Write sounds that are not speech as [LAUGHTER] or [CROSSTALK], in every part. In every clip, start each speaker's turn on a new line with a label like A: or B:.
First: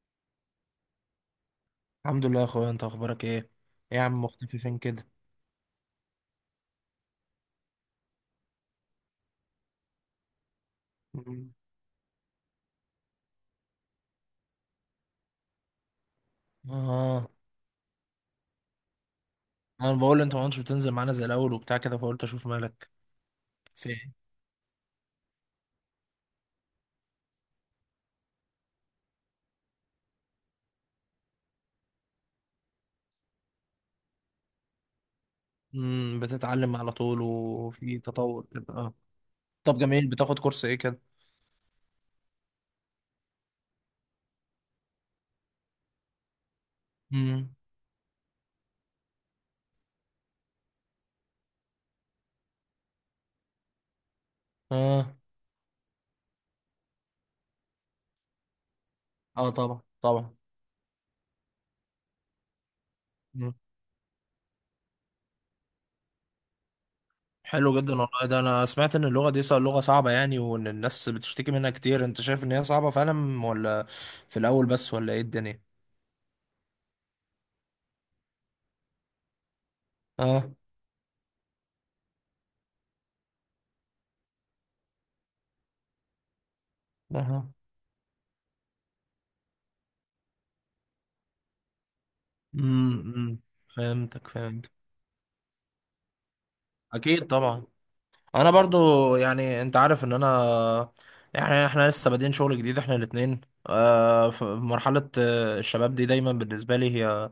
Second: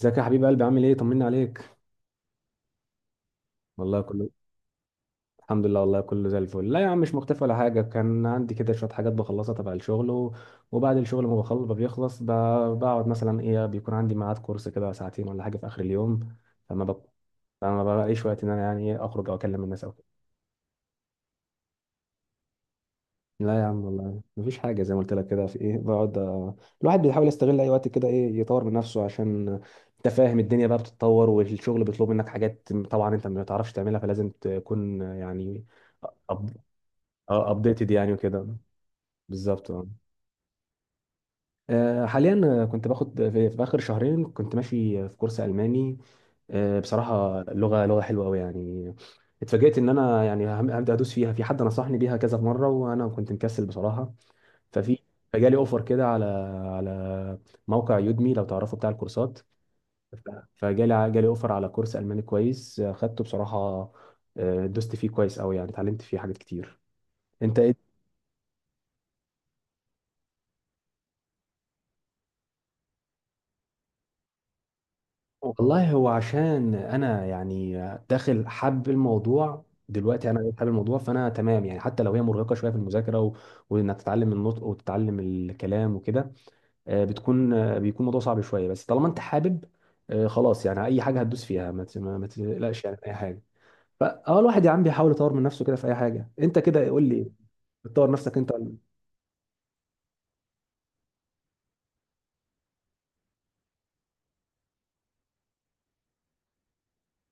A: ازيك يا حبيب قلبي، عامل ايه؟ طمني عليك.
B: الحمد لله يا اخويا، انت اخبارك ايه؟ إيه
A: والله
B: يا عم،
A: كله
B: مختفي فين كده؟
A: الحمد لله، والله كله زي الفل. لا يا عم، مش مختفي ولا حاجه. كان عندي كده شويه حاجات بخلصها تبع الشغل و... وبعد الشغل ما
B: مم.
A: بخلص ما بيخلص ب... بقعد مثلا ايه، بيكون عندي ميعاد كورس كده ساعتين ولا حاجه في اخر اليوم. فما ب...
B: اه،
A: فما بلاقيش وقت ان انا يعني إيه اخرج او اكلم الناس او...
B: انا بقول انت ما كنتش بتنزل معانا زي الاول وبتاع كده، فقلت اشوف مالك.
A: لا يا عم
B: فين؟
A: والله مفيش حاجة، زي ما قلت لك كده في ايه، بقعد. الواحد بيحاول يستغل اي وقت كده ايه، يطور من نفسه عشان انت فاهم، الدنيا بقى بتتطور، والشغل بيطلب منك حاجات طبعا انت ما تعرفش تعملها، فلازم تكون يعني
B: امم، بتتعلم على طول
A: ابديتد
B: وفي
A: يعني وكده.
B: تطور كده، اه.
A: بالظبط
B: طب
A: آه.
B: جميل. بتاخد كورس ايه كده؟
A: حاليا، كنت باخد في اخر شهرين كنت ماشي في كورس الماني. بصراحة
B: امم.
A: لغة حلوة قوي يعني. اتفاجئت ان انا يعني هبدا ادوس فيها. في حد نصحني بيها كذا مره وانا كنت مكسل بصراحه. ففي
B: اه،
A: فجالي اوفر كده على موقع يودمي، لو تعرفه بتاع الكورسات.
B: اه، طبعا،
A: ف-
B: طبعا.
A: فجالي اوفر على كورس الماني كويس، خدته
B: مم.
A: بصراحه. دوست فيه كويس قوي يعني، اتعلمت فيه حاجات كتير. انت ايه؟
B: حلو جدا والله. ده انا سمعت ان اللغة دي لغة صعبة يعني، وان الناس بتشتكي منها كتير. انت شايف ان هي صعبة فعلا، ولا في الاول بس، ولا ايه الدنيا؟
A: والله هو عشان انا يعني داخل حب الموضوع دلوقتي،
B: اه.
A: انا حابب الموضوع فانا تمام يعني. حتى لو هي مرهقه شويه في المذاكره و... وانك تتعلم النطق وتتعلم الكلام وكده، آه،
B: أها.
A: بتكون آه، بيكون الموضوع صعب شويه بس طالما انت حابب، خلاص يعني، اي حاجه هتدوس فيها ما ت- ما ما تقلقش يعني من اي
B: امم.
A: حاجه.
B: فهمتك،
A: فاه الواحد
B: فهمتك.
A: يا عم بيحاول يطور من نفسه كده في اي حاجه. انت كده قول
B: اكيد
A: لي،
B: طبعا.
A: بتطور نفسك
B: انا
A: انت ولا-؟
B: برضو، يعني انت عارف ان انا، يعني احنا لسه بادئين شغل جديد، احنا الاتنين. في مرحلة الشباب دي دايما بالنسبة لي هي، آه،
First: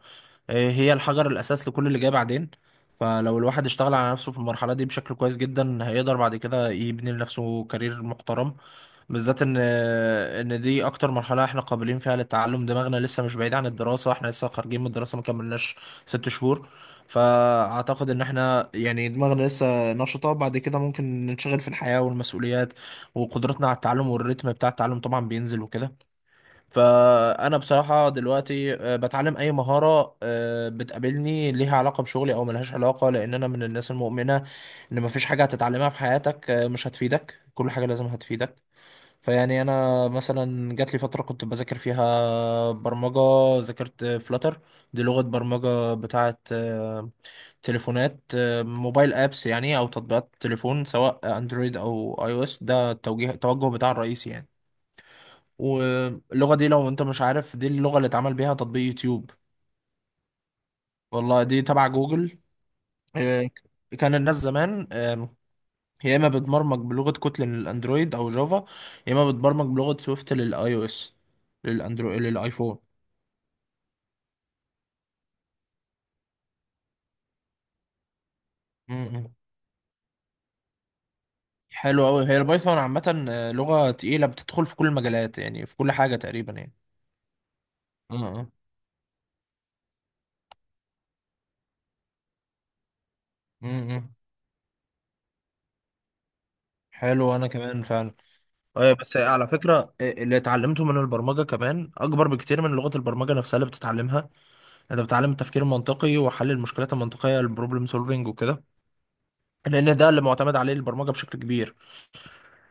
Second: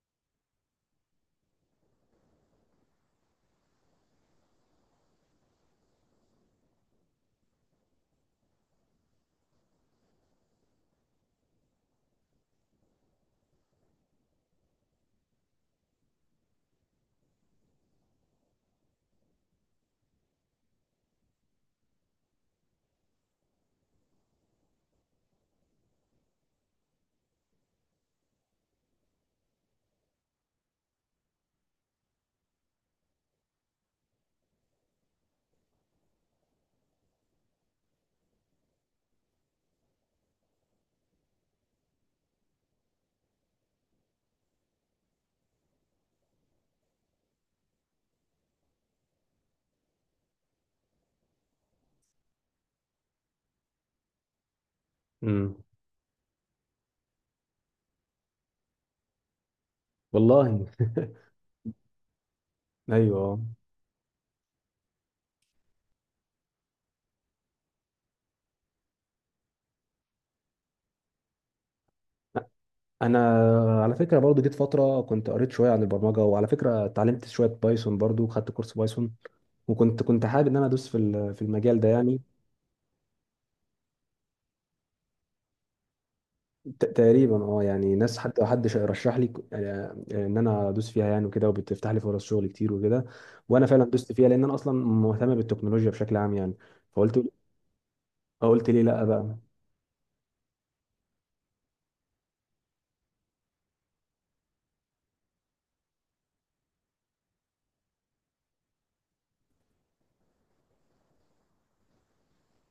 B: هي الحجر الاساس لكل اللي جاي بعدين. فلو الواحد اشتغل على نفسه في المرحلة دي بشكل كويس جدا، هيقدر بعد كده يبني لنفسه كارير محترم. بالذات ان دي اكتر مرحله احنا قابلين فيها للتعلم. دماغنا لسه مش بعيد عن الدراسه، احنا لسه خارجين من الدراسه، ما كملناش 6 شهور. فاعتقد ان احنا يعني دماغنا لسه نشطه. بعد كده ممكن ننشغل في الحياه والمسؤوليات، وقدرتنا على التعلم والريتم بتاع التعلم طبعا بينزل وكده. فانا بصراحه دلوقتي بتعلم اي مهاره بتقابلني، ليها علاقه بشغلي او ملهاش علاقه، لان انا من الناس المؤمنه ان مفيش حاجه هتتعلمها في حياتك مش هتفيدك، كل حاجه لازم هتفيدك. فيعني انا مثلا جات لي فتره كنت بذاكر فيها برمجه. ذاكرت فلاتر. دي لغه برمجه بتاعه تليفونات، موبايل ابس يعني، او تطبيقات تليفون، سواء اندرويد او اي او اس. ده التوجه بتاع الرئيسي يعني.
A: امم،
B: واللغه دي، لو انت مش عارف، دي اللغه اللي اتعمل بيها تطبيق يوتيوب.
A: والله
B: والله دي تبع جوجل.
A: ايوه.
B: آه، كان الناس زمان يا اما بتبرمج بلغه كوتلين للاندرويد او جافا، يا اما بتبرمج بلغه سويفت للاي او اس، للاندرويد، للايفون.
A: انا على فكره برضو جيت فتره كنت قريت شويه عن البرمجه، وعلى فكره اتعلمت شويه بايثون، برضو خدت كورس بايثون.
B: مم.
A: وكنت حابب ان انا ادوس في المجال ده
B: حلو
A: يعني.
B: قوي. هي البايثون عامه لغه تقيله، بتدخل في كل المجالات، يعني في كل حاجه تقريبا يعني.
A: تقريبا، اه يعني، ناس حتى،
B: مم.
A: حد رشح لي ان انا ادوس فيها يعني وكده، وبتفتح لي فرص شغل كتير وكده. وانا فعلا
B: مم.
A: دوست
B: مم.
A: فيها، لان انا اصلا مهتم بالتكنولوجيا بشكل عام يعني. فقلت
B: حلو، انا كمان فعلا.
A: قلت ليه لا
B: بس
A: بقى.
B: على فكره اللي اتعلمته من البرمجه كمان اكبر بكتير من لغه البرمجه نفسها اللي بتتعلمها. انت بتتعلم التفكير المنطقي وحل المشكلات المنطقيه، البروبلم سولفينج وكده، لان ده اللي معتمد عليه البرمجه بشكل كبير.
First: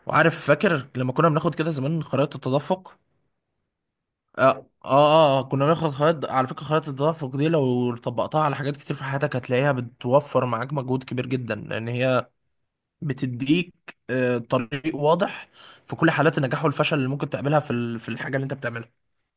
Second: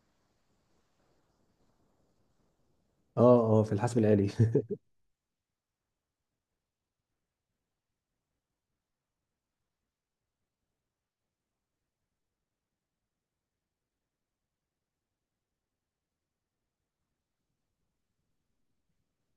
B: وعارف، فاكر لما كنا بناخد كده زمان خرائط التدفق؟
A: اه اه، في الحاسب الآلي
B: آه,
A: [LAUGHS]
B: اه اه آه، كنا بناخد خرائط. على فكرة، خرائط التدفق دي لو طبقتها على حاجات كتير في حياتك هتلاقيها بتوفر معاك مجهود كبير جدا، لان هي بتديك طريق واضح في كل حالات النجاح والفشل اللي ممكن تقابلها في الحاجة اللي انت بتعملها.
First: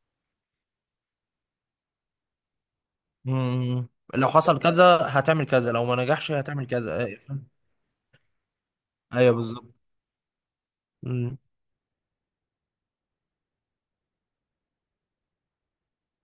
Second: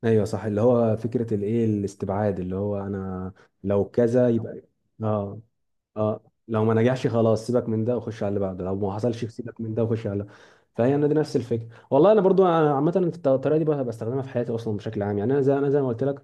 A: ايوه صح، اللي هو فكره الايه، الاستبعاد، اللي هو انا لو
B: مم.
A: كذا
B: لو حصل
A: يبقى...
B: كذا
A: اه
B: هتعمل كذا، لو ما
A: اه،
B: نجحش
A: لو
B: هتعمل
A: ما
B: كذا،
A: نجحش خلاص
B: فاهم؟
A: سيبك من ده وخش على اللي بعده، لو ما حصلش
B: ايوه،
A: سيبك من
B: بالظبط.
A: ده وخش على اللي... فهي انا دي نفس
B: مم.
A: الفكره. والله انا برضو عامه في الطريقه دي بقى بستخدمها في حياتي اصلا بشكل عام يعني. انا زي ما قلت لك،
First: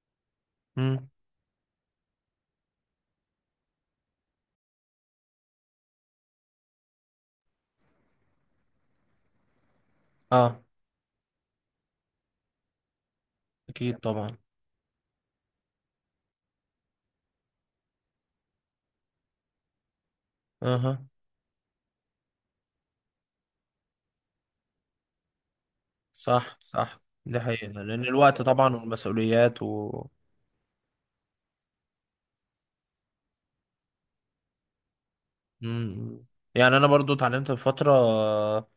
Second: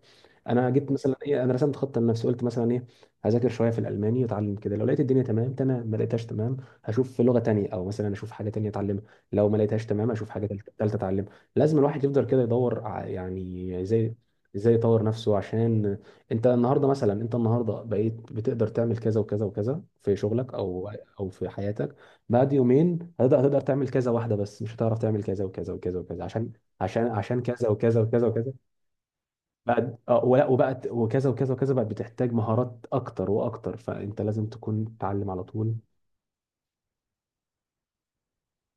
A: انا جيت
B: مم.
A: مثلا ايه، انا رسمت خطه لنفسي، قلت مثلا ايه: هذاكر شويه في الالماني واتعلم كده، لو لقيت الدنيا تمام تمام، ما لقيتهاش تمام هشوف في لغه تانية، او مثلا اشوف حاجه تانية اتعلمها. لو ما لقيتهاش تمام اشوف حاجه
B: اه،
A: تالتة اتعلمها. لازم الواحد يفضل كده يدور يعني
B: اكيد
A: ازاي
B: طبعا.
A: يطور نفسه. عشان انت النهارده مثلا، انت النهارده بقيت بتقدر تعمل كذا وكذا وكذا في شغلك، او
B: اها.
A: او في حياتك. بعد يومين هتقدر تعمل كذا واحده بس، مش هتعرف تعمل كذا وكذا وكذا وكذا عشان
B: صح، صح،
A: عشان
B: دي
A: عشان
B: حقيقة،
A: كذا وكذا
B: لأن
A: وكذا
B: الوقت
A: وكذا.
B: طبعا والمسؤوليات
A: بعد
B: و...
A: اه ولا وبقت وكذا وكذا وكذا، بقت بتحتاج مهارات اكتر واكتر، فانت لازم تكون تتعلم على طول.
B: مم. يعني أنا برضو اتعلمت في فترة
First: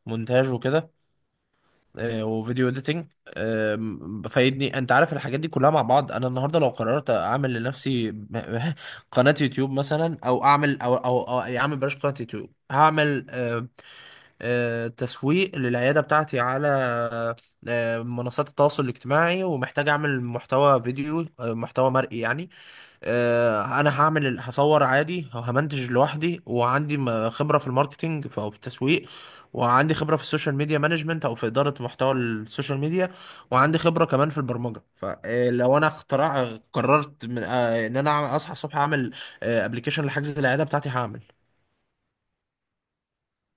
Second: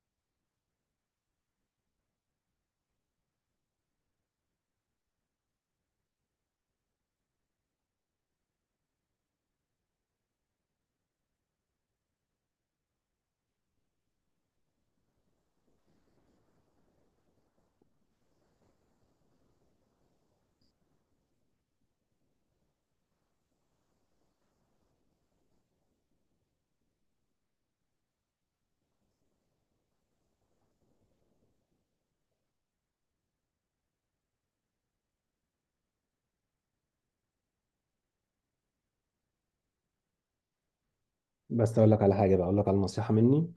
B: مونتاج وكده، وفيديو اديتنج. فايدني. أنت عارف الحاجات دي كلها مع بعض. أنا النهاردة لو قررت أعمل لنفسي [LAUGHS] قناة يوتيوب مثلا، أو أعمل، أو يعني أعمل، بلاش قناة يوتيوب، هعمل تسويق للعيادة بتاعتي على منصات التواصل الاجتماعي، ومحتاج أعمل محتوى فيديو، محتوى مرئي يعني. انا هصور عادي، وهمنتج لوحدي، وعندي خبره في الماركتينج، او في التسويق. وعندي خبره في السوشيال ميديا مانجمنت، او في اداره محتوى السوشيال ميديا. وعندي خبره كمان في البرمجه. فلو انا قررت من ان انا اصحى الصبح اعمل ابلكيشن لحجز العياده بتاعتي، هعمل.
A: بس اقول لك على حاجه بقى، اقول لك على نصيحه مني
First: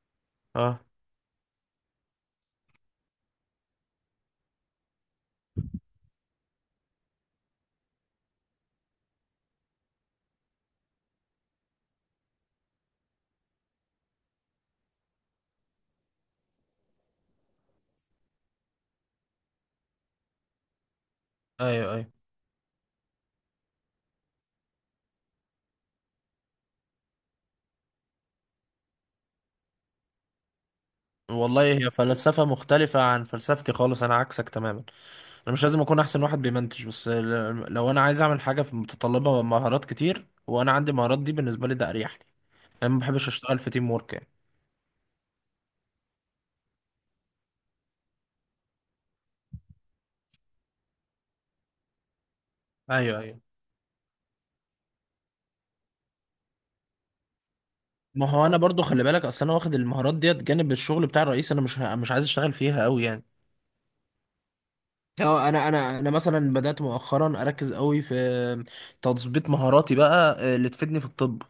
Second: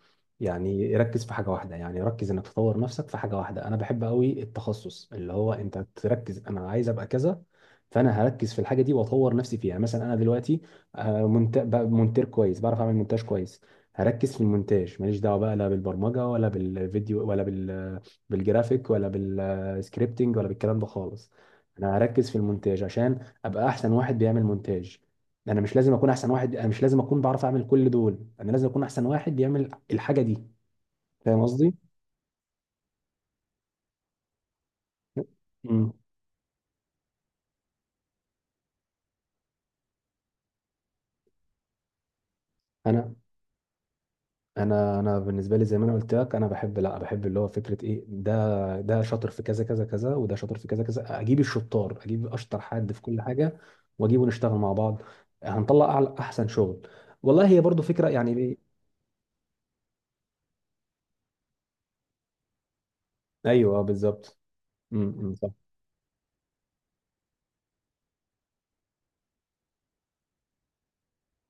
B: اه،
A: يعني. ركز في حاجه واحده، يعني ركز انك تطور نفسك في حاجه واحده. انا بحب قوي التخصص، اللي هو انت تركز. انا عايز ابقى كذا، فانا هركز في الحاجه دي واطور نفسي فيها يعني. مثلا انا دلوقتي بقى مونتير كويس، بعرف اعمل مونتاج كويس. هركز في المونتاج، ماليش دعوه بقى لا بالبرمجه ولا بالفيديو ولا بال بالجرافيك ولا بالسكريبتنج ولا بالكلام ده خالص.
B: ايوه،
A: انا
B: ايوه.
A: هركز في المونتاج عشان ابقى احسن واحد بيعمل مونتاج. انا مش لازم اكون احسن واحد، انا مش لازم اكون بعرف اعمل كل دول، انا لازم اكون احسن واحد بيعمل الحاجه دي. فاهم
B: والله
A: قصدي؟
B: هي فلسفه مختلفه عن فلسفتي خالص، انا عكسك تماما. انا مش لازم
A: امم.
B: اكون احسن واحد بيمنتج، بس لو انا عايز اعمل حاجه في، متطلبه مهارات كتير، وانا عندي مهارات دي، بالنسبه لي ده اريح لي. انا ما
A: انا
B: بحبش اشتغل في تيم ورك، يعني.
A: انا بالنسبه لي زي ما انا قلت لك، انا بحب، لا، بحب اللي هو فكره ايه، ده ده شاطر في كذا كذا كذا، وده شاطر في كذا كذا، اجيب الشطار، اشطر حد في
B: ايوه،
A: كل
B: ايوه.
A: حاجه، واجيبه نشتغل مع بعض، هنطلع اعلى احسن شغل. والله هي برضو فكره
B: ما
A: يعني
B: هو انا برضو، خلي بالك، اصل انا واخد المهارات ديت جانب الشغل بتاع الرئيس. انا مش عايز اشتغل فيها قوي، يعني.
A: ايوه، بالظبط. امم، أمم،
B: اه،
A: صح.
B: انا مثلا بدات مؤخرا اركز قوي في تظبيط مهاراتي بقى، اللي تفيدني في الطب،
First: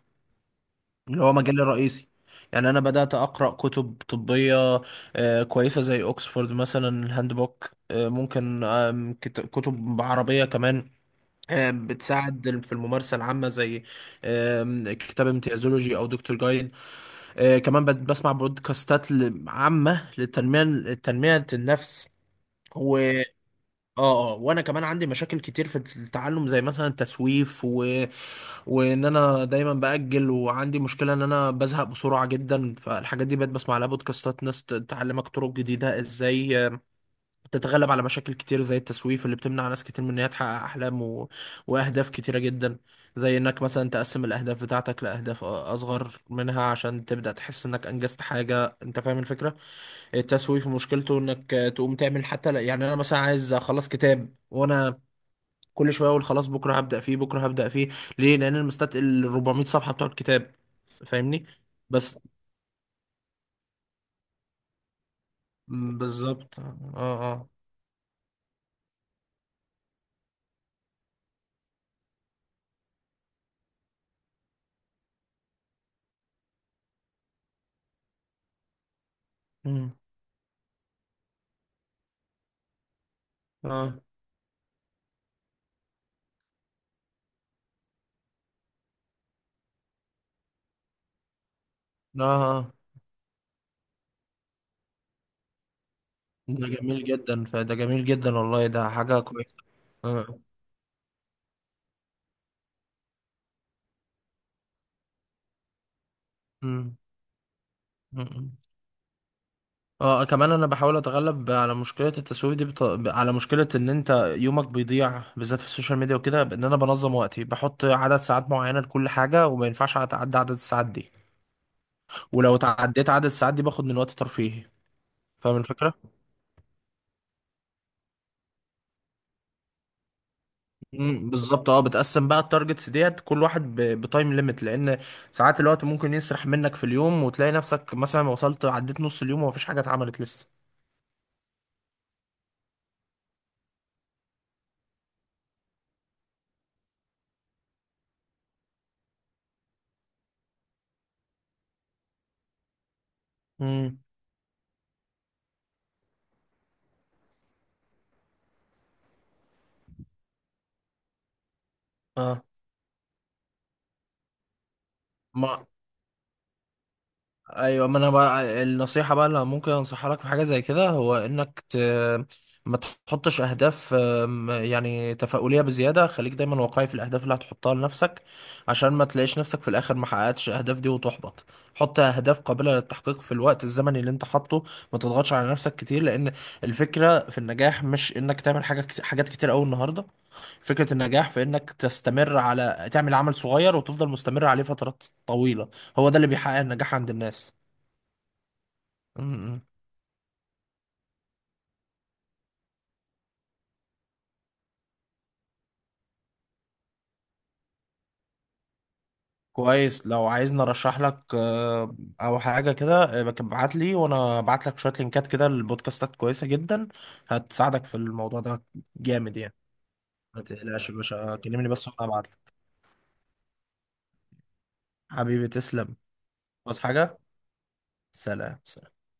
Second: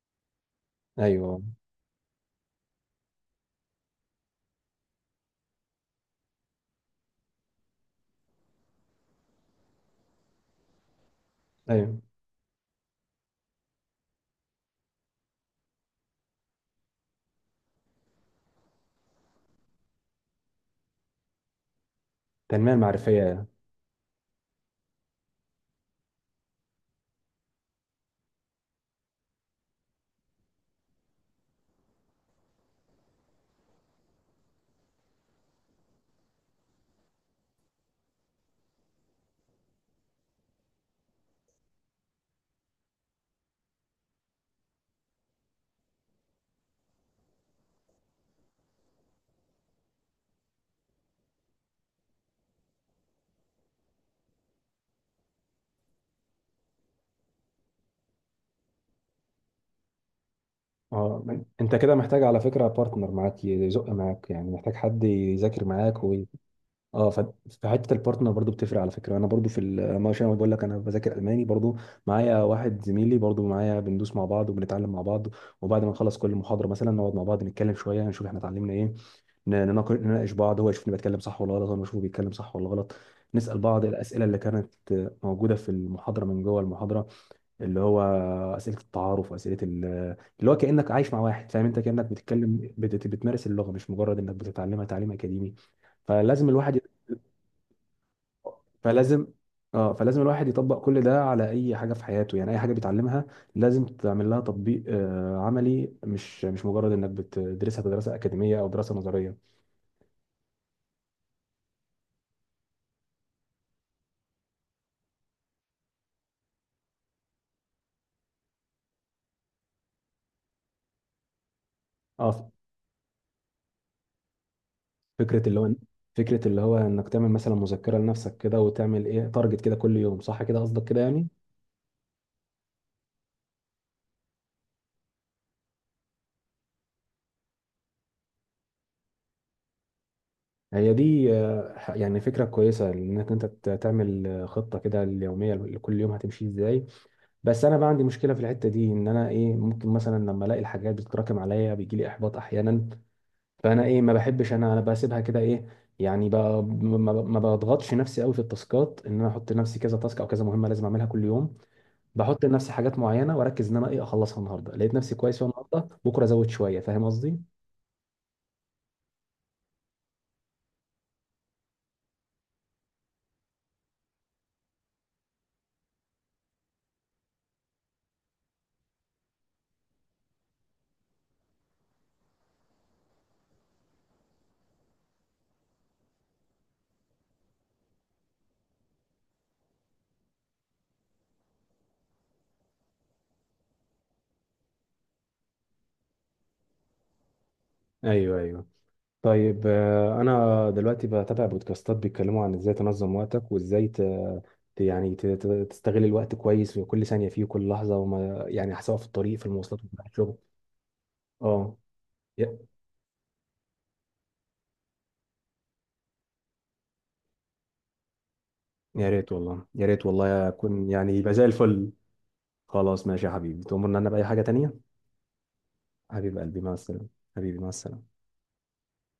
B: اللي هو
A: ايوه
B: مجالي الرئيسي. يعني انا بدات اقرا كتب طبيه كويسه، زي اوكسفورد مثلا، الهاند بوك. ممكن كتب عربيه كمان،
A: ايوه.
B: بتساعد في الممارسه العامه، زي كتاب امتيازولوجي او دكتور جايد. كمان بسمع بودكاستات، عامه، لتنميه النفس.
A: تنميه
B: و
A: معرفيه.
B: اه، اه، وانا كمان عندي مشاكل كتير في التعلم، زي مثلا التسويف، وان انا دايما باجل، وعندي مشكله ان انا بزهق بسرعه جدا. فالحاجات دي بقيت بسمع لها بودكاستات، ناس تعلمك طرق جديده ازاي تتغلب على مشاكل كتير زي التسويف، اللي بتمنع ناس كتير من ان هي تحقق احلام و... واهداف كتيره جدا. زي انك مثلا تقسم الاهداف بتاعتك لاهداف اصغر منها، عشان تبدا تحس انك انجزت حاجه. انت فاهم الفكره؟ التسويف مشكلته انك تقوم تعمل حتى يعني انا مثلا عايز اخلص كتاب، وانا كل شويه اقول خلاص بكره هبدا فيه، بكره هبدا فيه. ليه؟ لان المستت ال 400 صفحه بتوع الكتاب.
A: اه،
B: فاهمني.
A: انت كده
B: بس
A: محتاج على فكره بارتنر معاك يزق معاك، يعني محتاج حد يذاكر معاك
B: بالظبط، اه.
A: اه
B: اه.
A: فحته البارتنر برضو بتفرق على فكره. انا برضو في ال- ما عشان أنا بقول لك، انا بذاكر الماني برضو معايا واحد زميلي برضو معايا. بندوس مع بعض وبنتعلم مع بعض، وبعد ما نخلص كل محاضره مثلا نقعد مع بعض نتكلم شويه نشوف احنا اتعلمنا ايه. ن-
B: مم.
A: نناقش نناقش بعض، هو يشوفني بتكلم صح ولا غلط، وانا بشوفه بيتكلم صح ولا غلط. نسال بعض
B: اه،
A: الاسئله اللي كانت موجوده في المحاضره، من جوه المحاضره، اللي هو اسئله التعارف واسئله اللي هو كانك عايش مع واحد، فاهم؟ انت كانك
B: اه.
A: بتتكلم،
B: آه.
A: بتمارس اللغه، مش مجرد انك بتتعلمها تعليم اكاديمي. فلازم
B: ده
A: الواحد يط-
B: جميل جدا، فده جميل جدا، والله ده حاجه
A: فلازم،
B: كويسه.
A: اه فلازم
B: اه.
A: الواحد يطبق كل ده على اي حاجه في حياته، يعني اي حاجه بيتعلمها لازم تعمل لها تطبيق عملي، مش مجرد
B: مم.
A: انك بتدرسها دراسه
B: مم.
A: اكاديميه او دراسه نظريه.
B: اه. آه. كمان انا بحاول اتغلب على مشكله التسويف دي، بط... على مشكله ان انت يومك بيضيع بالذات في السوشيال ميديا وكده، بان انا بنظم وقتي، بحط عدد ساعات معينه لكل حاجه، وما ينفعش اتعدى عدد الساعات دي.
A: اه،
B: ولو تعديت عدد الساعات دي، باخد من وقت ترفيهي.
A: فكره
B: فاهم
A: اللي هو
B: الفكره؟
A: فكره اللي هو انك تعمل مثلا مذكره لنفسك كده، وتعمل ايه تارجت كده كل يوم، صح كده، قصدك كده يعني؟
B: امم، بالظبط، اه. بتقسم بقى التارجتس ديت، كل واحد بتايم ليميت، لان ساعات الوقت ممكن يسرح منك في اليوم، وتلاقي نفسك مثلا وصلت عديت نص اليوم ومفيش حاجه اتعملت لسه.
A: هي دي يعني فكرة كويسة، انك انت تعمل خطة كده اليومية، لكل يوم هتمشي ازاي. بس انا بقى عندي مشكلة في الحتة دي، ان انا ايه، ممكن مثلا لما الاقي الحاجات بتتراكم عليا بيجي لي احباط احيانا. فانا
B: امم،
A: ايه، ما بحبش، انا بسيبها كده ايه. يعني ب- ما ما- ما بضغطش نفسي قوي في التاسكات، ان انا احط لنفسي كذا تاسك او كذا مهمة لازم اعملها كل يوم.
B: اه.
A: بحط لنفسي حاجات معينة، واركز ان انا ايه اخلصها النهاردة، لقيت نفسي كويس فيها
B: ما،
A: النهاردة، بكرة ازود شوية. فاهم قصدي؟
B: ايوه، ما انا بقى النصيحه بقى اللي ممكن انصحها لك في حاجه زي كده، هو انك ت... ما تحطش اهداف يعني تفاؤليه بزياده. خليك دايما واقعي في الاهداف اللي هتحطها لنفسك، عشان ما تلاقيش نفسك في الاخر ما حققتش الاهداف دي وتحبط. حط اهداف قابله للتحقيق في الوقت الزمني اللي انت حاطه. ما تضغطش على نفسك كتير، لان الفكره في النجاح مش انك تعمل حاجات كتير قوي النهارده. فكره النجاح في انك تستمر، على تعمل عمل صغير وتفضل مستمر عليه فترات طويله. هو ده اللي بيحقق النجاح عند الناس.
A: ايوه، ايوه.
B: م- م.
A: طيب، انا دلوقتي بتابع بودكاستات بيتكلموا عن ازاي تنظم وقتك وازاي تستغل الوقت كويس في كل ثانية فيه وكل لحظة، وما يعني، سواء في الطريق، في المواصلات، وفي
B: كويس. لو
A: الشغل.
B: عايزني ارشح لك
A: اه.
B: او
A: يا
B: حاجه كده، ابعت لي وانا ابعت لك شويه لينكات كده لبودكاستات كويسه جدا، هتساعدك في الموضوع ده.
A: يا ريت
B: جامد يعني.
A: والله، يا ريت
B: ما
A: والله
B: تقلقش
A: اكون
B: يا
A: يعني يبقى
B: باشا،
A: زي
B: كلمني بس
A: الفل.
B: وانا ابعت لك.
A: خلاص ماشي يا حبيبي، تؤمرني انا بأي حاجة تانية.
B: حبيبي، تسلم.
A: حبيب قلبي مع
B: بس
A: السلامة.
B: حاجه.
A: حبيبي مع السلامة.
B: سلام، سلام.